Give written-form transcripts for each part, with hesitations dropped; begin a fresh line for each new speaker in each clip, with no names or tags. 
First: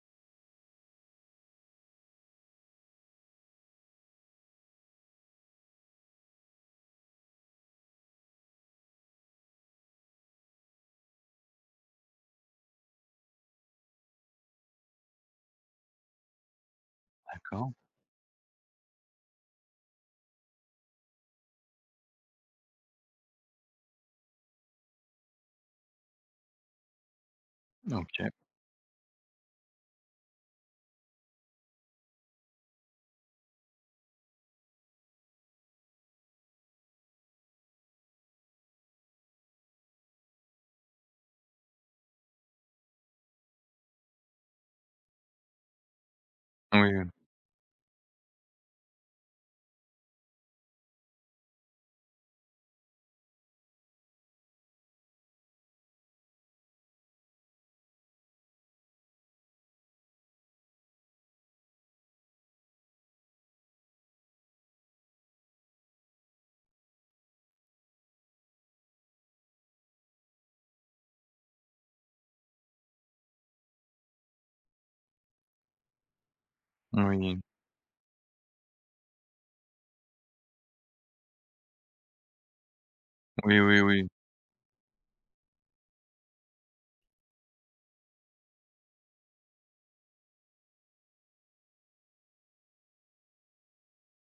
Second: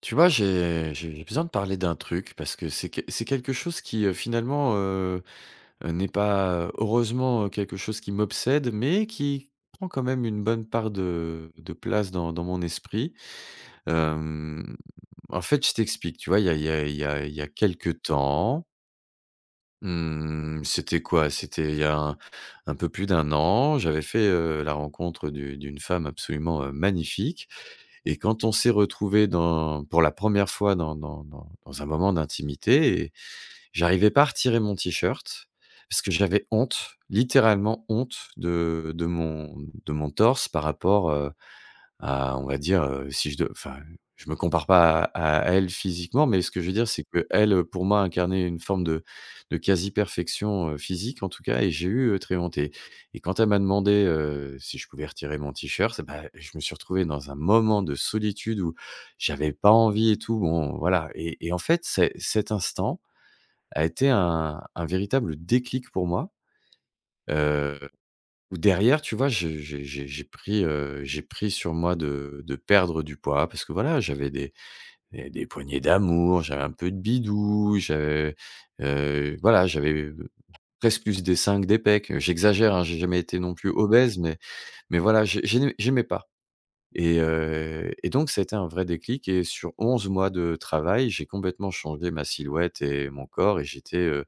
Tu vois, j'ai besoin de parler d'un truc parce que c'est quelque chose qui, finalement, n'est pas, heureusement, quelque chose qui m'obsède, mais qui prend quand même une bonne part de place dans mon esprit. Hem, En fait, je t'explique, tu vois? Il y a il y a il y a il y a
D'accord.
quelque temps. Mmh, C'était quoi? C'était il y a un peu plus d'un an, j'avais fait, la rencontre du d'une femme absolument, magnifique. Et
OK.
quand on s'est retrouvé dans pour la première fois dans un moment d'intimité, et j'arrivais pas à retirer mon t-shirt parce que j'avais honte, littéralement honte de mon torse par rapport, à, on va dire, si je de enfin, je me compare pas à elle physiquement, mais ce que je veux dire, c'est
Oui,
qu'elle, pour moi, incarnait une forme de quasi-perfection, physique en tout cas. Et j'ai eu, très honte. Et quand elle m'a demandé, si je pouvais retirer mon t-shirt, bah, je me suis retrouvé dans un moment de solitude où j'avais pas envie et tout, bon, voilà. Et en fait, c'est cet instant a été un véritable déclic pour moi, heu ou derrière, tu vois, je j'ai pris sur moi de perdre du poids parce que voilà, j'avais des poignées d'amour, j'avais un peu de
oui.
bidou, j'avais presque plus des seins que des pecs. J'exagère, hein, j'ai jamais été non
Oui,
plus
oui, oui.
obèse, mais voilà, j'ai j'aimais pas. Et donc ça a été un vrai déclic, et sur 11 mois de travail, j'ai complètement changé ma silhouette et mon corps, et j'étais,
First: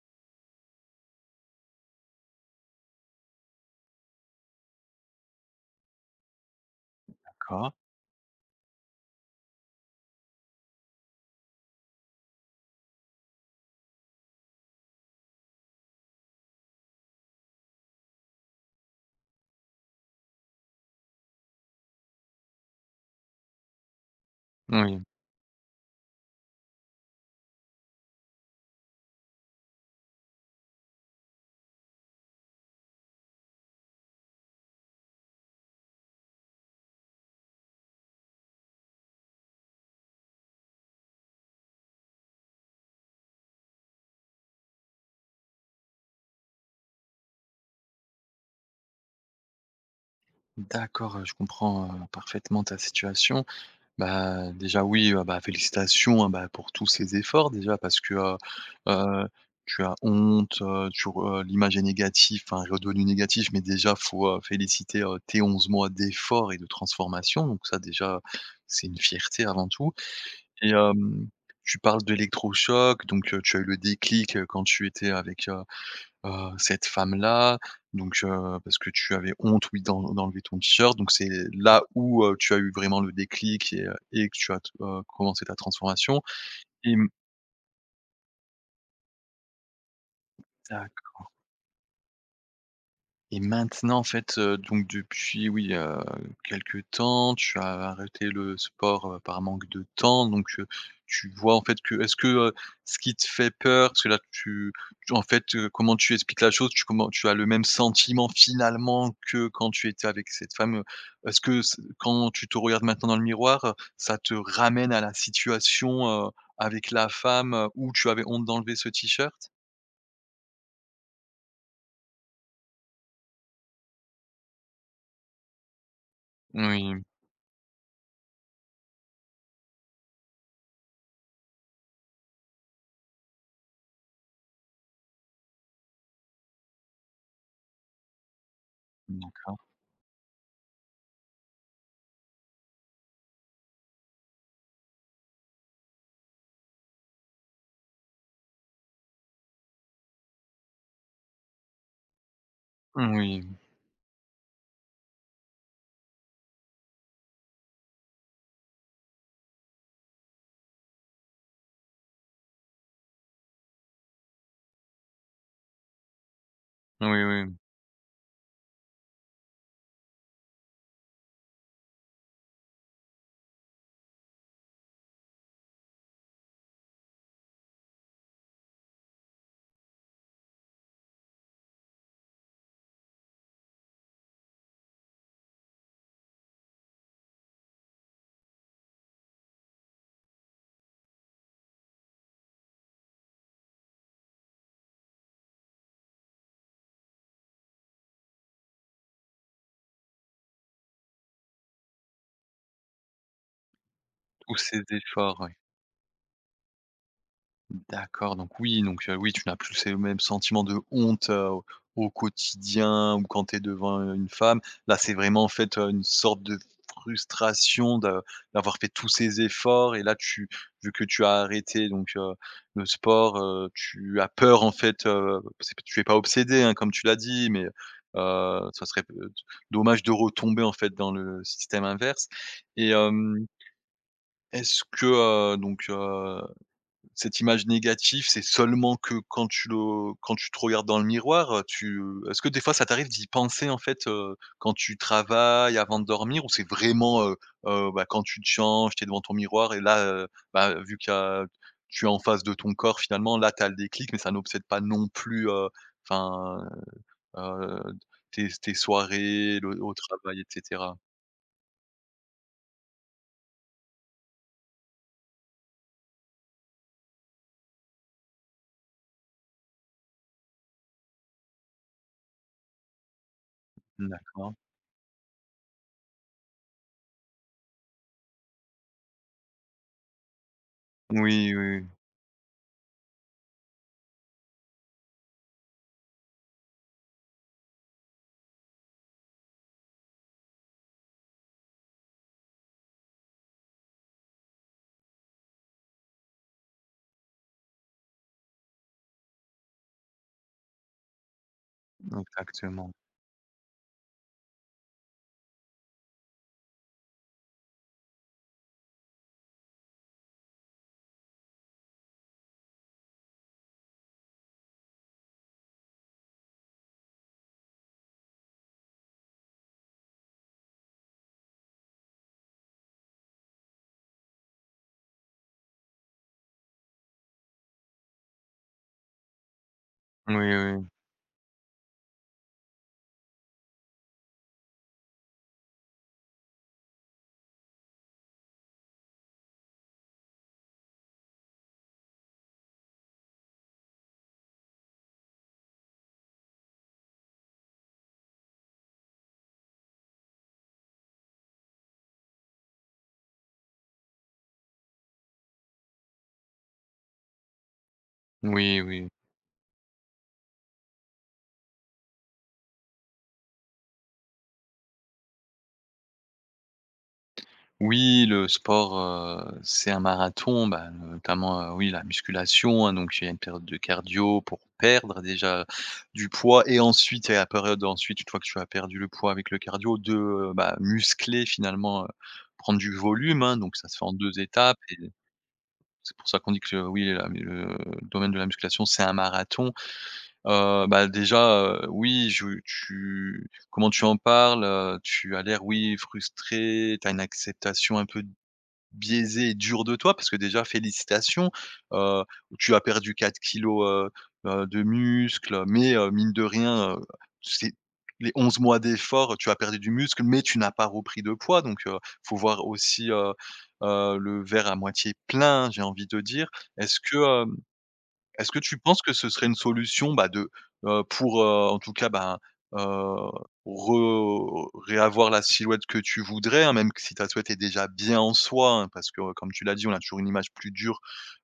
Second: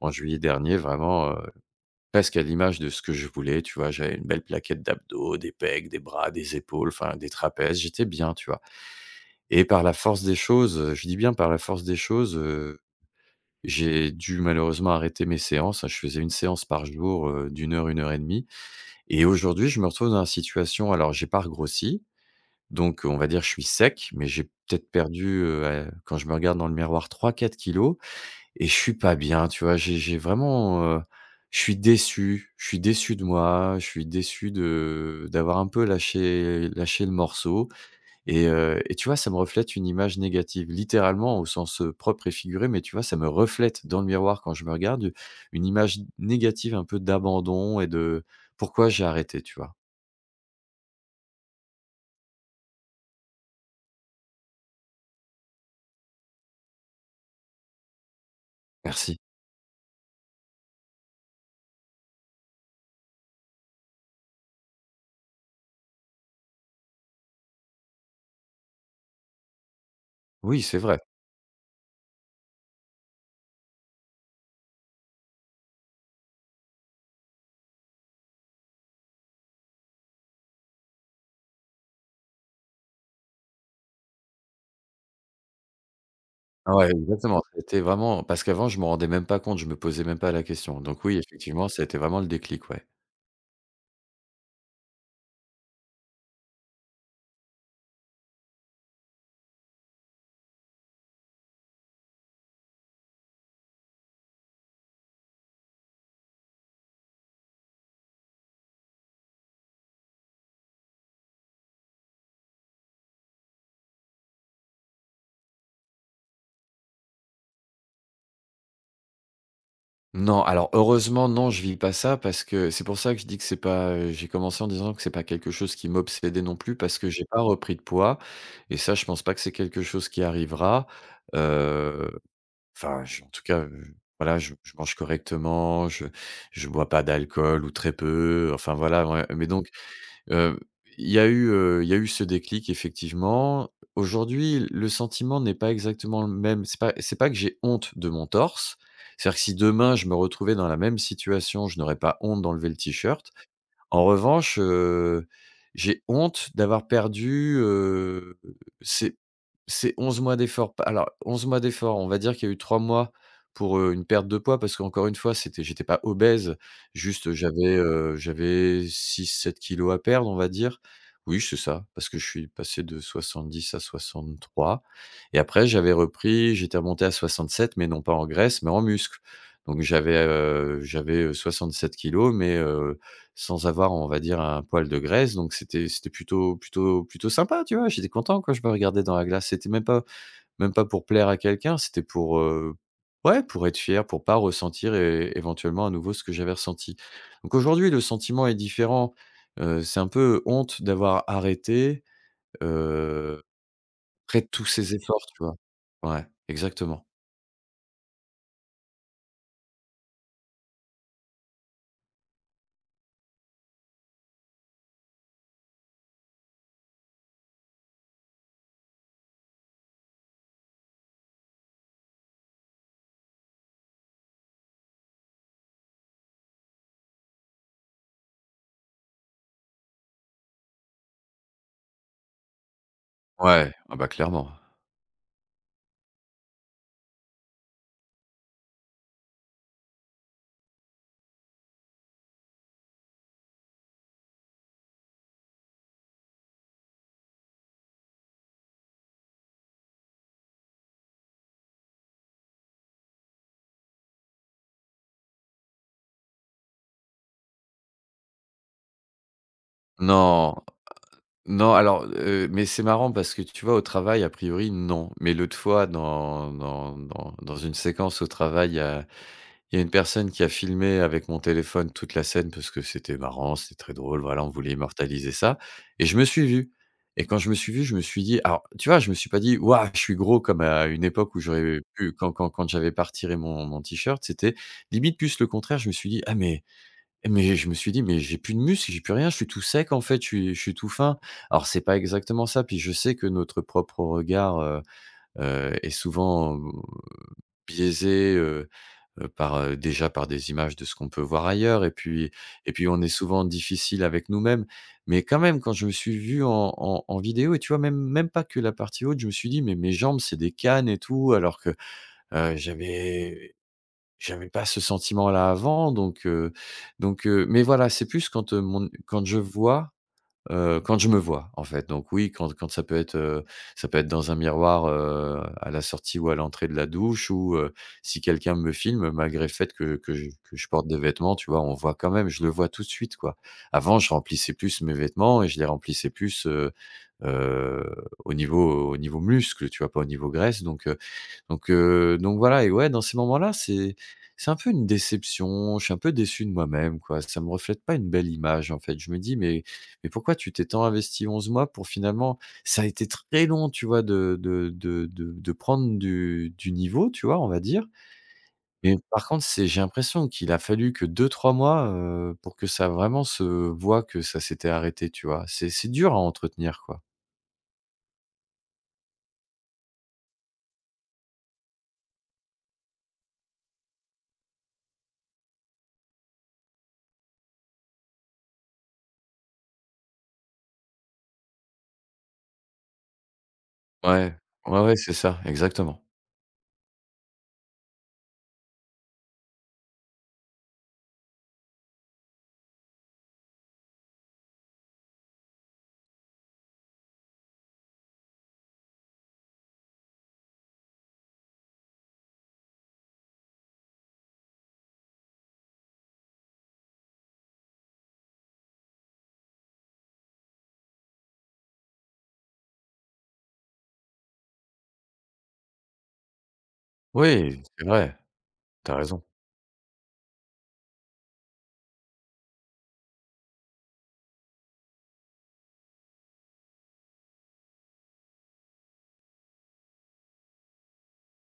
en juillet dernier, vraiment, presque à l'image de ce que je voulais, tu vois? J'avais une belle plaquette d'abdos, des pecs, des bras, des épaules, enfin des
D'accord.
trapèzes, j'étais bien, tu vois? Et par la force des choses, je dis bien par la force des choses, j'ai dû malheureusement arrêter mes séances, hein. Je faisais une séance par jour, d'1 heure, une heure et demie. Et aujourd'hui, je me retrouve dans la situation, alors j'ai pas regrossi, donc on va dire je suis sec, mais j'ai peut-être
Oui.
perdu, à quand je me regarde dans le miroir, trois, quatre kilos. Et je suis pas bien, tu vois? J'ai vraiment, je suis déçu de moi, je suis déçu de d'avoir un peu lâché lâché le morceau. Et tu vois, ça me reflète une image négative, littéralement au sens, propre et figuré, mais tu vois, ça me reflète dans le miroir quand je me regarde, une image négative un peu d'abandon et de pourquoi j'ai arrêté, tu vois?
D'accord, je comprends parfaitement ta situation. Bah, déjà oui, félicitations, hein, pour tous ces efforts déjà parce que
Merci.
heu, tu as honte, l'image est négative, enfin, redevenu négatif, mais déjà faut féliciter tes 11 mois d'efforts et de transformation. Donc ça déjà, c'est une fierté avant tout.
Oui,
Et
c'est vrai.
tu parles d'électrochoc, donc tu as eu le déclic quand tu étais avec cette femme-là, donc parce que tu avais honte, oui, d'enlever ton t-shirt. Donc c'est là où tu as eu vraiment le déclic et que tu as t commencé ta transformation.
Ah ouais,
Et
exactement, c'était vraiment parce qu'avant je me rendais même pas compte, je me posais même pas la question. Donc oui, effectivement, ça a été vraiment le déclic, ouais.
et maintenant, en fait donc depuis, oui, quelque temps, tu as arrêté le sport par manque de temps. Donc tu vois, en fait, que est-ce que ce qui te fait peur? Parce que là, tu en fait comment tu expliques la chose? Tu Comment tu as le même sentiment finalement que quand tu étais avec cette femme? Est-ce que c quand tu te regardes maintenant dans le miroir ça te ramène à la situation avec la femme où tu avais honte d'enlever ce t-shirt?
Non, alors heureusement, non, je vis pas ça parce que c'est pour ça que je dis que c'est pas, j'ai commencé en disant que c'est pas quelque chose qui m'obsédait non plus parce
Oui,
que j'ai pas repris de poids, et ça, je pense pas que c'est quelque chose qui arrivera. Heu, enfin, je en tout cas, voilà, je mange correctement, je bois pas d'alcool ou très peu, enfin voilà, ouais, mais
d'accord.
donc Heu, il y a eu, il y a eu ce déclic effectivement. Aujourd'hui, le sentiment n'est pas exactement le même. C'est pas que j'ai honte de mon torse. C'est-à-dire que si demain je me retrouvais dans la même situation, je n'aurais pas honte d'enlever le t-shirt.
Oui,
En revanche, j'ai honte d'avoir perdu, ces 11 mois d'efforts. Pas alors 11 mois d'efforts, on va dire qu'il y a eu 3 mois pour, une perte de poids parce qu'encore une fois, c'était j'étais pas obèse,
oui,
juste
oui.
j'avais, 6 ou 7 kilos à perdre, on va dire. Oui, c'est ça, parce que je suis passé de 70 à 63. Et après j'avais repris, j'étais remonté à 67, mais non pas en graisse, mais en muscle. Donc j'avais 67 kilos, mais sans avoir, on va dire, un poil de graisse, donc c'était plutôt plutôt plutôt sympa, tu vois? J'étais content quand je me regardais dans la glace. C'était même pas pour plaire à quelqu'un, c'était pour, ouais, pour être fier, pour pas ressentir é éventuellement à nouveau ce que j'avais ressenti. Donc aujourd'hui, le sentiment est différent, c'est un peu honte d'avoir arrêté, heu, après
Tous
tous
ces
ces efforts,
efforts,
tu
ouais.
vois? Ouais, exactement.
D'accord, donc oui, donc oui, tu n'as plus ces mêmes sentiments de honte au quotidien ou quand tu es devant une femme. Là, c'est vraiment, en fait une sorte de frustration de d'avoir fait tous ces efforts, et là, tu vu que tu as arrêté donc le sport tu as peur, en fait. C'est tu es pas obsédé hein, comme tu l'as dit, mais ça serait dommage de retomber, en fait, dans le système inverse. Et
Ouais, ah bah, clairement.
est-ce que donc, cette image négative, c'est seulement que quand tu le quand tu te regardes dans le miroir? Tu, est-ce que des fois ça t'arrive d'y penser en fait quand tu travailles avant de dormir? Ou c'est vraiment bah, quand tu te changes, tu es devant ton miroir et là bah, vu qu'il y a tu es en face de ton corps finalement, là tu as le déclic? Mais ça n'obsède pas non plus enfin, heu, tes soirées, le au travail et
Non!
cetera?
Non, alors, mais c'est marrant parce que tu vois, au travail, a priori, non. Mais l'autre fois, dans une séquence au travail, il y a une personne qui a filmé avec mon téléphone toute la scène parce que c'était marrant, c'était très drôle, voilà, on
D'accord.
voulait immortaliser ça et je me suis vu, et quand je me suis vu, je me suis dit alors, tu vois, je me suis pas dit: «Waouh, je suis gros», comme à une époque où
Oui,
j'aurais
oui,
pu quand j'avais pas retiré mon t-shirt, c'était limite plus le contraire, je me suis dit: «Ah mais». Mais je me suis dit: «Mais j'ai plus de muscles, j'ai plus rien, je suis tout sec en fait, je suis tout fin». Alors c'est pas exactement ça, puis je sais que notre propre regard, est souvent, biaisé, par, déjà par des images de ce qu'on peut voir ailleurs, et puis
exactement.
on est souvent difficile avec nous-mêmes. Mais quand même, quand je me suis vu en vidéo, et tu vois même pas que la partie haute, je me suis dit: «Mais mes jambes, c'est des cannes et tout», alors que, j'avais j'avais pas ce sentiment-là avant. Mais voilà, c'est plus quand, mon quand je vois, quand je me vois, en fait. Donc oui, quand ça peut être dans un miroir, à la sortie ou à l'entrée de la douche, ou si quelqu'un me filme, malgré le fait que que je
Oui,
que je
oui.
porte des vêtements, tu vois? On voit quand même, je le vois tout de suite, quoi. Avant, je remplissais plus mes vêtements, et je les remplissais plusheu, au niveau muscle, tu vois? Pas au niveau graisse, donc, donc voilà, et ouais, dans ces moments-là, c'est un peu une déception, je suis un peu déçu de moi-même, quoi. Ça me reflète pas une belle image, en fait. Je me dis: «Mais pourquoi tu t'es tant investi 11 mois pour finalement». Ça a été très long, tu vois, de prendre du niveau, tu vois, on va dire.
Oui,
Mais
oui.
par contre, c'est j'ai l'impression qu'il a fallu que 2 ou 3 mois, pour que ça vraiment se voit que ça s'était arrêté, tu vois? C'est dur à entretenir, quoi.
Oui, le sport c'est un marathon, bah, notamment oui, la musculation, hein. Donc il y a une période de cardio pour perdre déjà du poids, et ensuite il la période ensuite, une fois que tu as perdu le poids avec le cardio, de bah, muscler finalement prendre du volume, hein. Donc ça se fait en
Ouais,
2 étapes,
ouais, ouais,
et
c'est ça, exactement.
c'est pour ça qu'on dit que oui, la le domaine de la musculation, c'est un marathon. Déjà oui, je tu comment tu en parles tu as l'air, oui, frustré, tu as une acceptation un peu biaisé et dur de toi. Parce que déjà félicitations heu, tu as perdu 4 kilos de muscle, mais mine de rien c'est les 11 mois d'effort. Tu as perdu du muscle, mais tu n'as pas repris de poids, donc faut voir aussi le verre à moitié plein, j'ai envie de dire. Est-ce que,
Oui, c'est vrai,
est-ce que tu
t'as
penses que
raison.
ce serait une solution, bah, de pour en tout cas, heu, re réavoir la silhouette que tu voudrais, hein? Même que si ta silhouette est déjà bien en soi, hein, parce que comme tu l'as dit, on a toujours une image plus dure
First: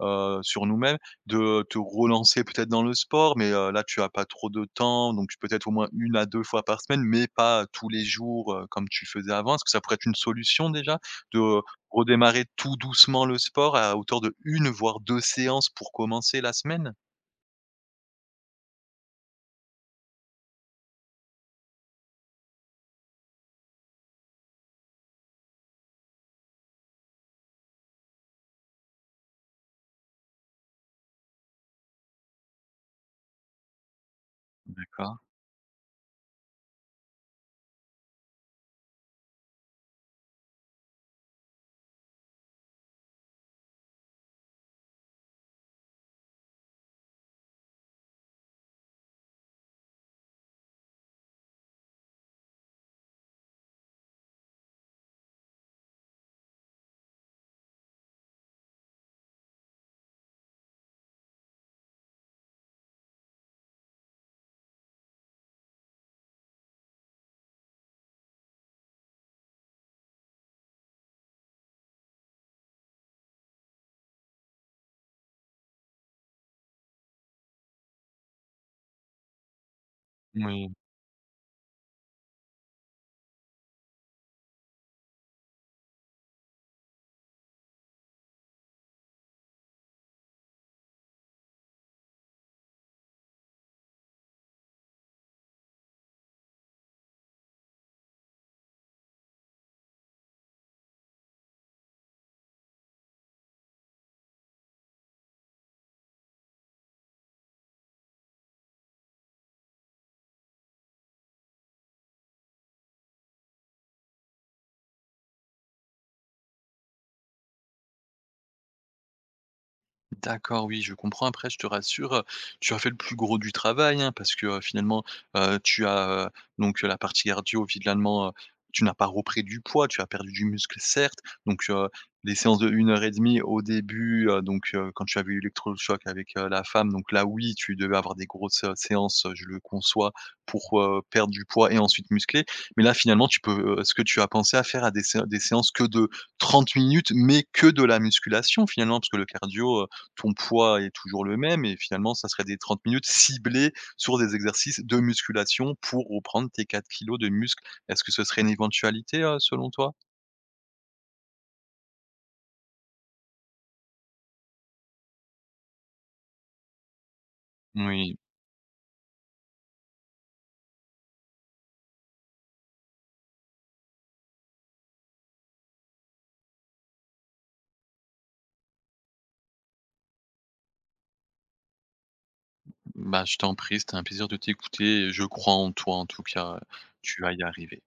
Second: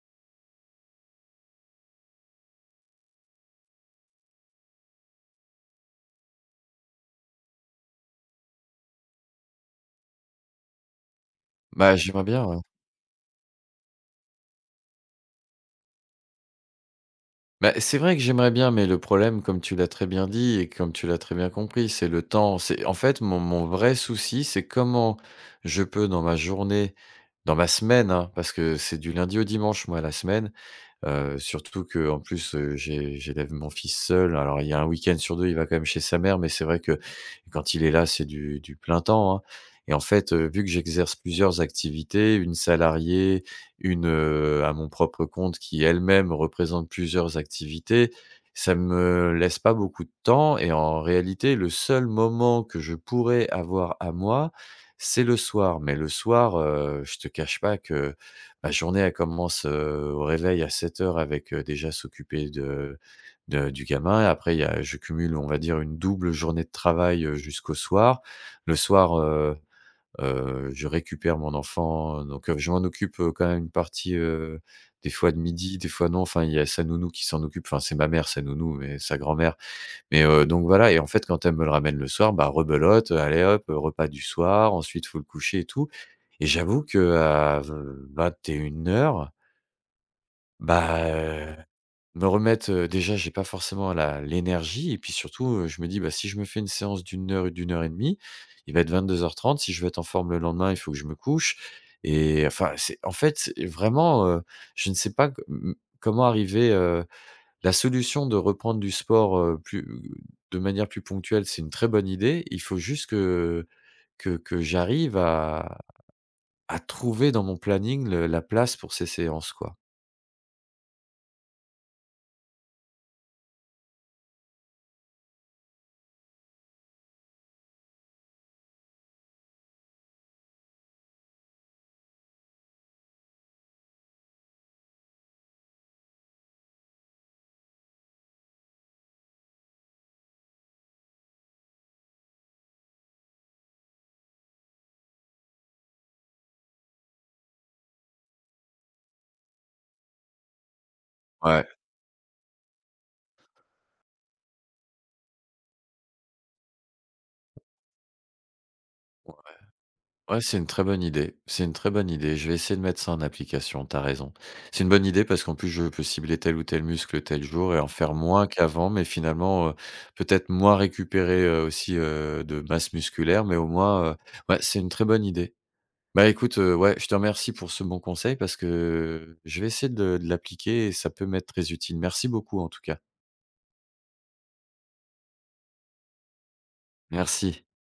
sur nous-mêmes. De te relancer peut-être dans le sport, mais là, tu n'as pas trop de temps, donc peut-être au moins une à 2 fois par semaine, mais pas tous les jours comme tu faisais avant. Est-ce que ça pourrait être une solution déjà de
Bah, j'aimerais
redémarrer
bien, ouais.
tout doucement le sport à hauteur de une voire 2 séances pour commencer la semaine?
Bah, c'est vrai que j'aimerais bien, mais le problème, comme tu l'as très bien dit et comme tu l'as très bien compris, c'est le temps. C'est en fait mon vrai souci, c'est comment je peux dans ma journée, dans ma semaine, hein, parce que c'est du lundi au dimanche, moi, la semaine. Surtout que en plus, j'élève mon fils seul. Alors il y a un
D'accord.
week-end sur 2, il va quand même chez sa mère, mais c'est vrai que quand il est là, c'est du plein temps, hein. Et en fait, vu que j'exerce plusieurs activités, une salariée, une, à mon propre compte qui elle-même représente plusieurs activités, ça me laisse pas beaucoup de temps, et en réalité, le seul moment que je pourrais avoir à moi, c'est le soir. Mais le soir, je te cache pas que ma journée, elle commence, au réveil à 7 heures avec, déjà s'occuper de du gamin, et après il y a je cumule, on va dire, une double journée de travail, jusqu'au soir. Le soir, je récupère mon enfant, donc je m'en occupe, quand même une partie, des fois de midi, des fois non. Enfin, il y a sa nounou qui s'en occupe, enfin, c'est ma mère, sa nounou, mais sa grand-mère, mais donc
Oui.
voilà, et en fait, quand elle me le ramène le soir, bah, rebelote, allez hop, repas du soir, ensuite faut le coucher et tout, et j'avoue que à v 21 heures, bah, me remettre, déjà j'ai pas forcément la l'énergie, et puis surtout, je me dis: «Bah, si je me fais une séance d'une heure ou d'1 heure et demie, il va être 22h30. Si je veux être en forme le lendemain, il faut que je me couche». Et enfin, c'est en fait, c'est vraiment, je ne sais pas co m comment arriver, la solution de reprendre du sport, plus de manière plus ponctuelle, c'est une très bonne idée. Il faut juste que j'arrive à trouver dans mon planning le la place pour ces séances, quoi.
D'accord, oui, je comprends. Après, je te rassure tu as fait le plus gros du travail, hein, parce que finalement tu as donc la partie cardio finalement tu n'as pas repris du poids, tu as perdu du muscle certes. Donc les séances de 1 heure et demie au début donc quand tu avais eu l'électrochoc avec la femme, donc là oui, tu devais avoir des grosses séances, je le conçois pour perdre du poids et ensuite muscler. Mais là finalement tu peux, ce que tu as pensé à faire, à des sé des séances que de 30 minutes, mais que de la musculation finalement? Parce que le cardio, ton poids est toujours le même,
Ouais.
et finalement, ça serait des 30 minutes ciblées sur des exercices de musculation pour reprendre tes 4 kilos de muscles. Est-ce que ce serait une éventualité
Ouais,
selon toi?
ouais, c'est une très bonne idée, c'est une très bonne idée. Je vais essayer de mettre ça en application. T'as raison. C'est une bonne idée parce qu'en plus, je peux cibler tel ou tel muscle tel jour et en faire
Oui,
moins qu'avant, mais finalement, peut-être moins récupérer, aussi, de masse musculaire, mais au moins, ouais, c'est une très bonne idée. Bah, écoute, ouais, je te remercie pour ce bon conseil parce que je vais essayer de l'appliquer et ça peut m'être très utile. Merci beaucoup en tout cas.
bah, je t'en prie, c'était un plaisir de t'écouter. Je crois en toi, en tout cas tu vas y
Merci.
arriver.